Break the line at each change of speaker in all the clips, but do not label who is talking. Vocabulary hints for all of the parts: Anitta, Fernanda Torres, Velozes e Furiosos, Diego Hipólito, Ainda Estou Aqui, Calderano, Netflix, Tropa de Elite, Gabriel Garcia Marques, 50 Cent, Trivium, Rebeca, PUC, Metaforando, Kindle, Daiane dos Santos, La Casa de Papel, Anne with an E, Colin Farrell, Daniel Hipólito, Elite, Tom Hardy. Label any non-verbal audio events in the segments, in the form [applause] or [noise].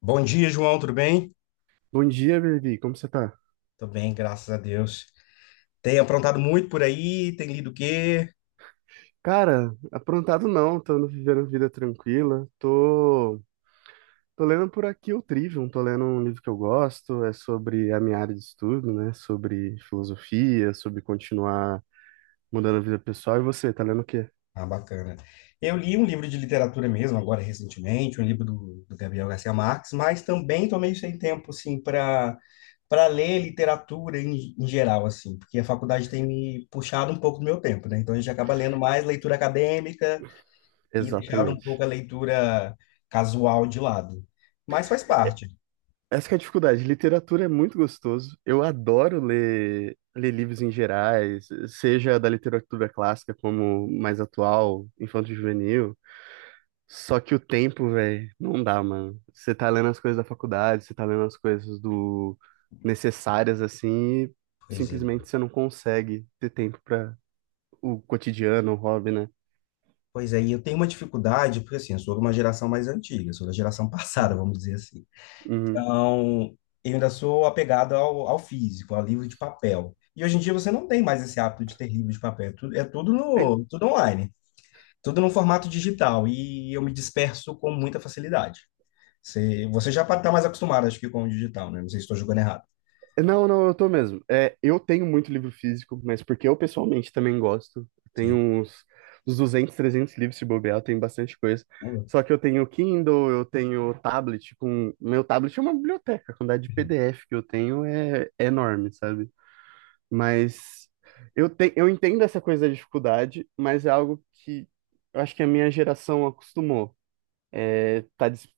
Bom dia, João, tudo bem?
Bom dia, Levi. Como você tá?
Tô bem, graças a Deus. Tem aprontado muito por aí? Tem lido o quê?
Cara, aprontado não, tô vivendo vida tranquila. Tô lendo por aqui o Trivium, tô lendo um livro que eu gosto, é sobre a minha área de estudo, né? Sobre filosofia, sobre continuar mudando a vida pessoal. E você, tá lendo o quê?
Ah, bacana. Eu li um livro de literatura mesmo, agora recentemente, um livro do Gabriel Garcia Marques, mas também tô meio sem tempo, assim, para ler literatura em geral, assim, porque a faculdade tem me puxado um pouco do meu tempo, né? Então a gente acaba lendo mais leitura acadêmica e deixado um
Exatamente.
pouco a leitura casual de lado. Mas faz parte.
Essa que é a dificuldade. Literatura é muito gostoso. Eu adoro ler livros em gerais, seja da literatura clássica como mais atual, infanto-juvenil. Só que o tempo, velho, não dá, mano. Você tá lendo as coisas da faculdade, você tá lendo as coisas do necessárias assim, e
Pois é.
simplesmente você não consegue ter tempo pra o cotidiano, o hobby, né?
Pois é, e eu tenho uma dificuldade, porque assim, eu sou de uma geração mais antiga, sou da geração [laughs] passada,
Uhum.
vamos dizer assim.
Uhum.
Então, eu ainda sou apegado ao físico, ao livro de papel. E hoje em dia você não tem mais esse hábito de ter livro de papel, é tudo,
Eu-
tudo online, tudo no formato digital, e eu me disperso com muita facilidade. Você já está mais acostumado, acho que, com o digital, né? Não sei se estou julgando errado.
Não, não, eu tô mesmo. É, eu tenho muito livro físico, mas porque eu pessoalmente também gosto. Tenho
Sim.
uns 200, 300 livros se bobear, eu tenho bastante coisa.
Hum.
Só que eu tenho Kindle, eu tenho tablet com... Meu tablet é uma biblioteca, a quantidade de PDF que eu tenho é enorme, sabe? Mas eu entendo essa coisa da dificuldade, mas é algo que eu acho que a minha geração acostumou. É,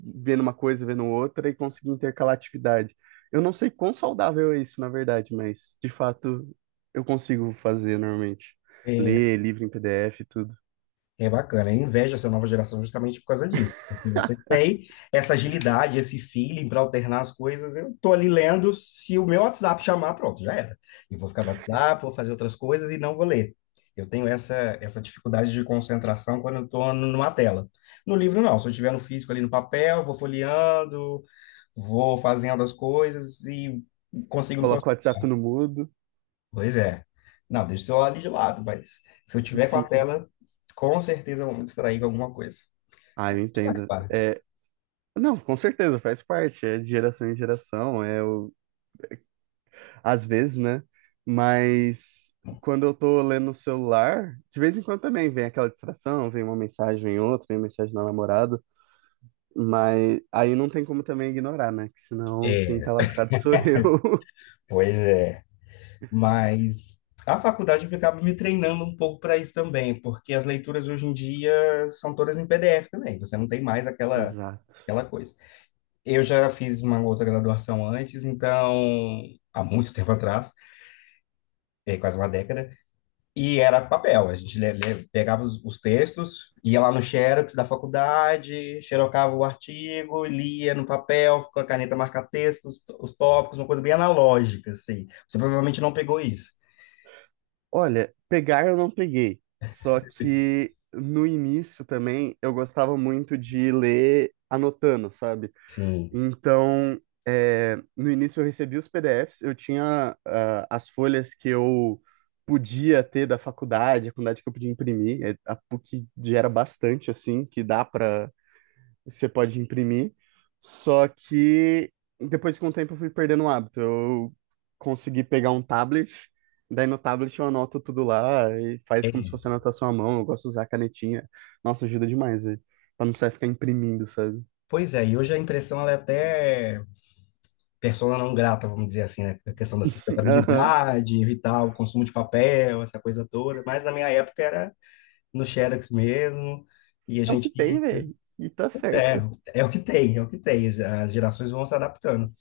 vendo uma coisa, vendo outra e conseguir intercalar atividade. Eu não sei quão saudável é isso, na verdade, mas de fato eu consigo fazer normalmente. Ler livro em PDF e tudo.
É bacana, eu invejo essa nova geração justamente por causa disso. Porque você tem essa agilidade, esse feeling para alternar as coisas. Eu tô ali lendo, se o meu WhatsApp chamar, pronto, já era. Eu vou ficar no WhatsApp, vou fazer outras coisas e não vou ler. Eu tenho essa, essa dificuldade de concentração quando eu estou numa tela. No livro, não. Se eu estiver no físico ali no papel, vou folheando, vou fazendo as coisas e consigo me
Coloco o
concentrar.
WhatsApp no mudo,
Pois é. Não, deixa o celular ali de lado, mas se eu tiver com a
enfim.
tela, com certeza eu vou me distrair com alguma coisa.
Ah, eu
Faz
entendo.
parte.
É, não, com certeza, faz parte. É de geração em geração, às vezes, né? Mas quando eu tô lendo no celular, de vez em quando também vem aquela distração, vem uma mensagem em outra, vem uma mensagem na namorada, mas aí não tem como também ignorar, né? Que senão quem tá lascado sou eu.
Pois é. Mas a faculdade acaba me treinando um pouco para isso também, porque as leituras hoje em dia são todas em PDF também, você não tem mais
[laughs]
aquela,
Exato.
aquela coisa. Eu já fiz uma outra graduação antes, então, há muito tempo atrás, é, quase uma década. E era papel, a gente pegava os textos, ia lá no Xerox da faculdade, xerocava o artigo, lia no papel, com a caneta marca-texto, os tópicos, uma coisa bem analógica, assim. Você provavelmente não pegou isso.
Olha, pegar eu não peguei, só que no início também eu gostava muito de ler anotando, sabe?
Sim.
Então, é, no início eu recebi os PDFs, eu tinha as folhas que eu podia ter da faculdade, a quantidade que eu podia imprimir. É, a PUC gera bastante, assim, que dá para você pode imprimir. Só que depois com o tempo eu fui perdendo o hábito. Eu consegui pegar um tablet, daí no tablet eu anoto tudo lá e faz como se
É.
fosse anotação à mão. Eu gosto de usar a canetinha. Nossa, ajuda demais, velho. Pra não precisar ficar imprimindo, sabe?
Pois é, e hoje a impressão ela é até persona não grata, vamos dizer assim, né? A questão da
[laughs] Aham.
sustentabilidade, evitar o consumo de papel, essa coisa toda. Mas na minha época era no Xerox mesmo, e a
É o que
gente
tem,
ia.
velho. E tá
É,
certo.
é o que tem, é o que tem. As gerações vão se adaptando.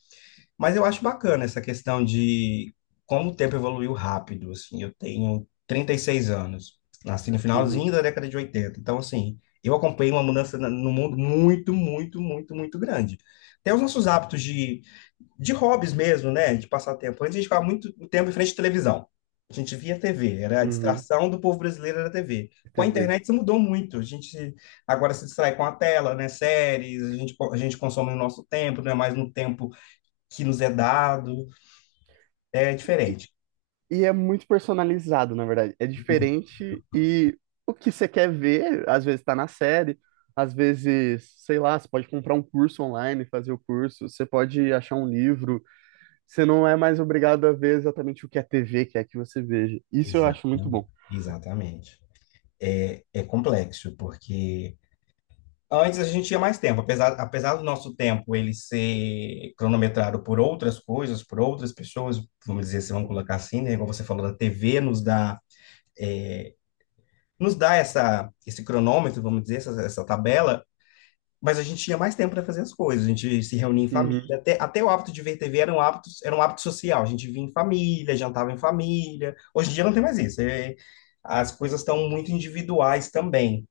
Mas eu acho bacana essa questão de como o tempo evoluiu rápido, assim, eu tenho 36 anos, nasci no
Uhum,
finalzinho da década de oitenta, então, assim, eu acompanhei uma mudança no mundo muito, muito, muito, muito grande. Até os nossos hábitos de hobbies mesmo, né, de passar tempo. Antes a gente ficava muito tempo em frente à televisão, a gente via TV, era a
uhum.
distração do povo brasileiro, era a TV. Com
Você
a
vê.
internet isso mudou muito, a gente agora se distrai com a tela, né, séries, a gente consome no nosso tempo, não é mais no tempo que nos é dado, é
E,
diferente.
e é muito personalizado, na verdade. É diferente e o que você quer ver, às vezes tá na série, às vezes, sei lá, você pode comprar um curso online, fazer o curso, você pode achar um livro. Você não é mais obrigado a ver exatamente o que a TV quer que você veja. Isso eu acho muito
Exatamente.
bom.
Exatamente. É, é complexo, porque antes a gente tinha mais tempo, apesar do nosso tempo ele ser cronometrado por outras coisas, por outras pessoas, vamos dizer, se vamos colocar assim, né? Igual você falou, a TV nos dá, é, nos dá esse cronômetro, vamos dizer, essa tabela. Mas a gente tinha mais tempo para fazer as coisas, a gente se reunia em família,
Uhum.
até o hábito de ver TV era um hábito social, a gente vinha em família, jantava em família. Hoje em dia não tem mais isso, as coisas estão muito individuais também.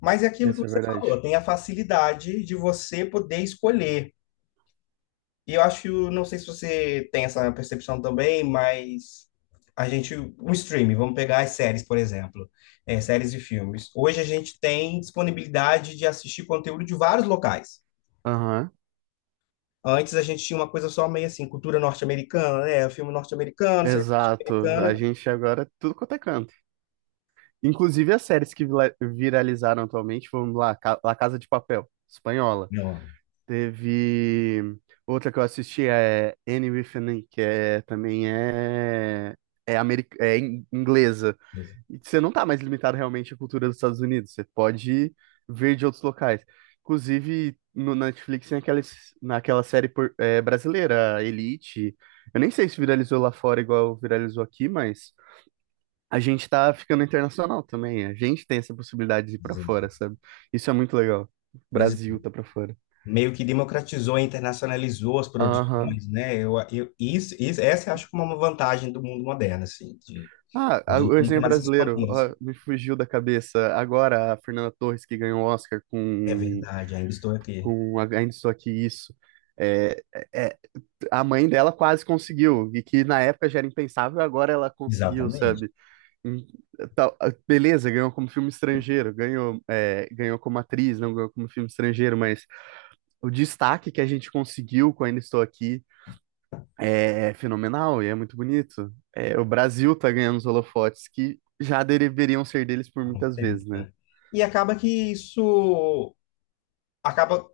Mas é aquilo que
Essa é
você
verdade.
falou, tem a facilidade de você poder escolher. E eu acho, não sei se você tem essa percepção também, mas a gente, o streaming, vamos pegar as séries, por exemplo, é, séries e filmes. Hoje a gente tem disponibilidade de assistir conteúdo de vários locais.
Aham,
Antes a gente tinha uma coisa só meio assim, cultura norte-americana, né? Filme norte-americano, série
exato. A
norte-americana.
gente agora é tudo quanto é canto. Inclusive as séries que viralizaram atualmente, vamos lá, La Casa de Papel, espanhola.
Não,
Teve outra que eu assisti é Anne with an E, que é, também é, é inglesa.
ex-
E você não tá mais limitado realmente à cultura dos Estados Unidos, você pode ver de outros locais. Inclusive no Netflix tem naquela série brasileira, Elite. Eu nem sei se viralizou lá fora igual viralizou aqui, mas a gente tá ficando internacional também. A gente tem essa possibilidade de ir pra fora,
ex-
sabe? Isso é muito legal. O
pois
Brasil tá pra fora.
meio que democratizou e internacionalizou as
Aham.
produções, né? Isso, essa eu acho que é uma vantagem do mundo moderno, assim, de
Ah,
a
o
gente não tem
exemplo
mais essas
brasileiro,
fronteiras.
ó, me fugiu da cabeça. Agora, a Fernanda Torres, que ganhou o Oscar
É
com,
verdade, ainda estou aqui.
com Ainda Estou Aqui, isso. É, é- a mãe dela quase conseguiu, e que na época já era impensável, agora ela conseguiu,
Exatamente.
sabe? Hum, Beleza, ganhou como filme estrangeiro, ganhou como atriz, não ganhou como filme estrangeiro, mas o destaque que a gente conseguiu com Ainda Estou Aqui é fenomenal e é muito bonito. É, o Brasil tá ganhando os holofotes que já deveriam ser deles por
Há muito
muitas
tempo,
vezes, né?
né? E acaba que isso acaba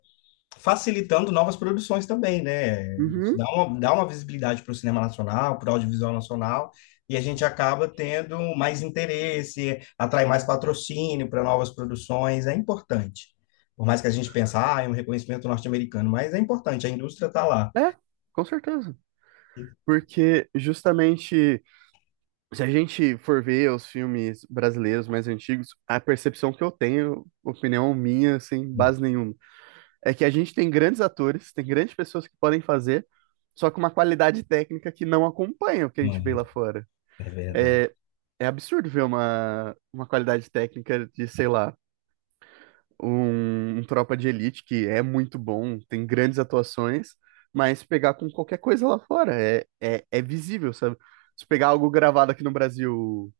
facilitando novas produções também, né? Isso dá
Uhum.
dá uma visibilidade para o cinema nacional, para o audiovisual nacional, e a gente acaba tendo mais interesse, atrai mais patrocínio para novas produções, é importante. Por mais que a gente pense, ah, é um reconhecimento norte-americano, mas é importante, a indústria está lá.
É, com certeza. Porque justamente se a gente for ver os filmes brasileiros mais antigos, a percepção que eu tenho, opinião minha, sem base nenhuma, é que a gente tem grandes atores, tem grandes pessoas que podem fazer, só com uma qualidade técnica que não acompanha o que a gente vê lá
Mano,
fora.
é verdade.
É, é absurdo ver uma, qualidade técnica de, sei lá, um Tropa de Elite que é muito bom, tem grandes atuações, mas pegar com qualquer coisa lá fora é visível, sabe? Se pegar algo gravado aqui no Brasil,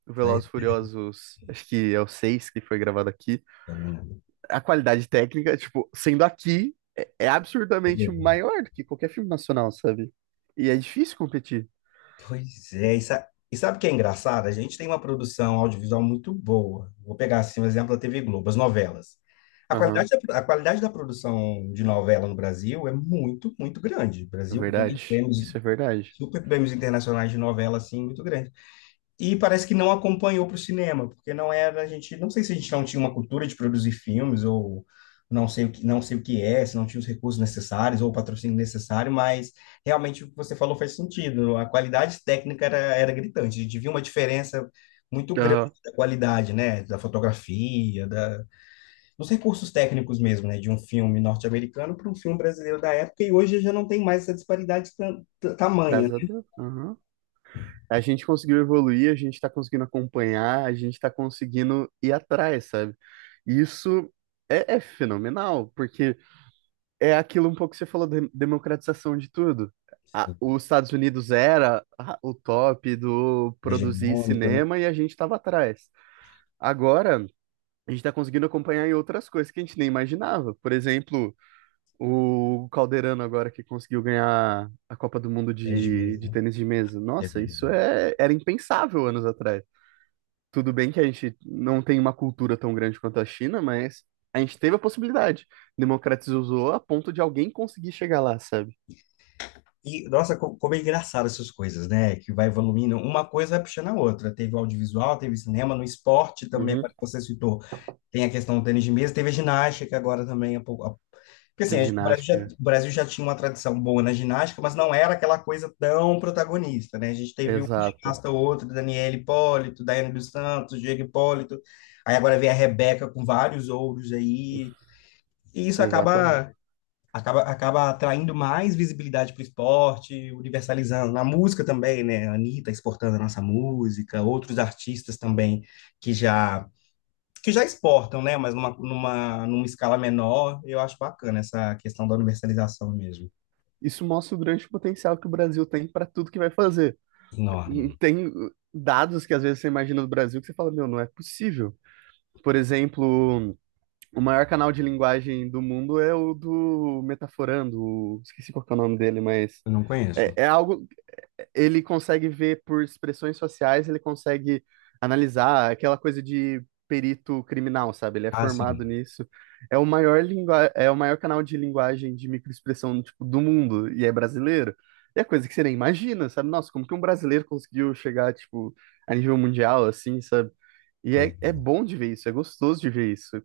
o
Foi,
Velozes e Furiosos, acho que é o 6 que foi gravado aqui,
eu não
a qualidade técnica, tipo, sendo aqui, é absurdamente
lembro.
maior do que qualquer filme nacional, sabe? E é difícil competir.
Pois é, e sabe o que é engraçado? A gente tem uma produção audiovisual muito boa. Vou pegar assim um exemplo da TV Globo, as novelas.
Aham,
A qualidade da produção de novela no Brasil é muito, muito grande. O
é
Brasil ganha
verdade.
prêmios,
Isso é verdade.
super prêmios internacionais de novela, assim, muito grande. E parece que não acompanhou para o cinema, porque não era a gente, não sei se a gente não tinha uma cultura de produzir filmes ou não sei o que, não sei o que é, se não tinha os recursos necessários ou o patrocínio necessário, mas realmente o que você falou faz sentido. A qualidade técnica era, era gritante. A gente viu uma diferença muito grande
Aham.
da qualidade, né, da fotografia, dos recursos técnicos mesmo, né, de um filme norte-americano para um filme brasileiro da época. E hoje já não tem mais essa disparidade tamanha,
Graças a
né?
Deus. Aham. A gente conseguiu evoluir, a gente está conseguindo acompanhar, a gente está conseguindo ir atrás, sabe? Isso é fenomenal, porque é aquilo um pouco que você falou, de democratização de tudo. Os Estados Unidos era o top do produzir
Hegemônico, né?
cinema e a gente estava atrás. Agora, a gente está conseguindo acompanhar em outras coisas que a gente nem imaginava. Por exemplo, o Calderano agora que conseguiu ganhar a Copa do Mundo
Desde
de,
mesmo,
de
né?
tênis de mesa.
É
Nossa, isso
verdade.
era impensável anos atrás. Tudo bem que a gente não tem uma cultura tão grande quanto a China, mas a gente teve a possibilidade. Democratizou a ponto de alguém conseguir chegar lá, sabe?
E, nossa, como é engraçado essas coisas, né? Que vai evoluindo, uma coisa vai puxando a outra. Teve o audiovisual, teve cinema, no esporte também,
Uhum.
agora que você citou, tem a questão do tênis de mesa, teve a ginástica agora também. Porque assim,
Teve ginástica.
o Brasil já tinha uma tradição boa na ginástica, mas não era aquela coisa tão protagonista, né? A gente teve um
Exato,
ginasta ou outro, Daniel Hipólito, Daiane dos Santos, Diego Hipólito, aí agora vem a Rebeca com vários ouros aí, e isso
exatamente.
acaba atraindo mais visibilidade para o esporte, universalizando. Na música também, né? A Anitta exportando a nossa música, outros artistas também que já que já exportam, né? Mas numa escala menor, eu acho bacana essa questão da universalização mesmo.
Isso mostra o grande potencial que o Brasil tem para tudo que vai fazer.
Enorme.
E tem dados que às vezes você imagina do Brasil que você fala, meu, não é possível. Por exemplo. O maior canal de linguagem do mundo é o do Metaforando, esqueci qual que é o nome dele, mas
Eu não conheço.
é algo ele consegue ver por expressões sociais, ele consegue analisar aquela coisa de perito criminal, sabe? Ele é
Ah, sim.
formado nisso. É o maior canal de linguagem de microexpressão, tipo, do mundo e é brasileiro. E é coisa que você nem imagina, sabe? Nossa, como que um brasileiro conseguiu chegar, tipo, a nível mundial, assim, sabe? E
Pois.
é, é bom de ver isso, é gostoso de ver isso.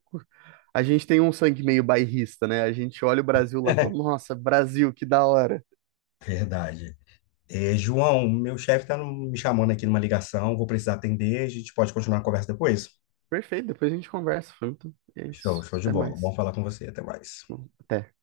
A gente tem um sangue meio bairrista, né? A gente olha o Brasil lá e fala,
[laughs]
nossa, Brasil, que da hora.
Verdade. É, João, meu chefe está me chamando aqui numa ligação, vou precisar atender, a gente pode continuar a conversa depois?
Perfeito, depois a gente conversa. Foi muito... É
Show,
isso.
show de
Até
bola. Bom
mais.
falar com você, até mais.
Bom, até.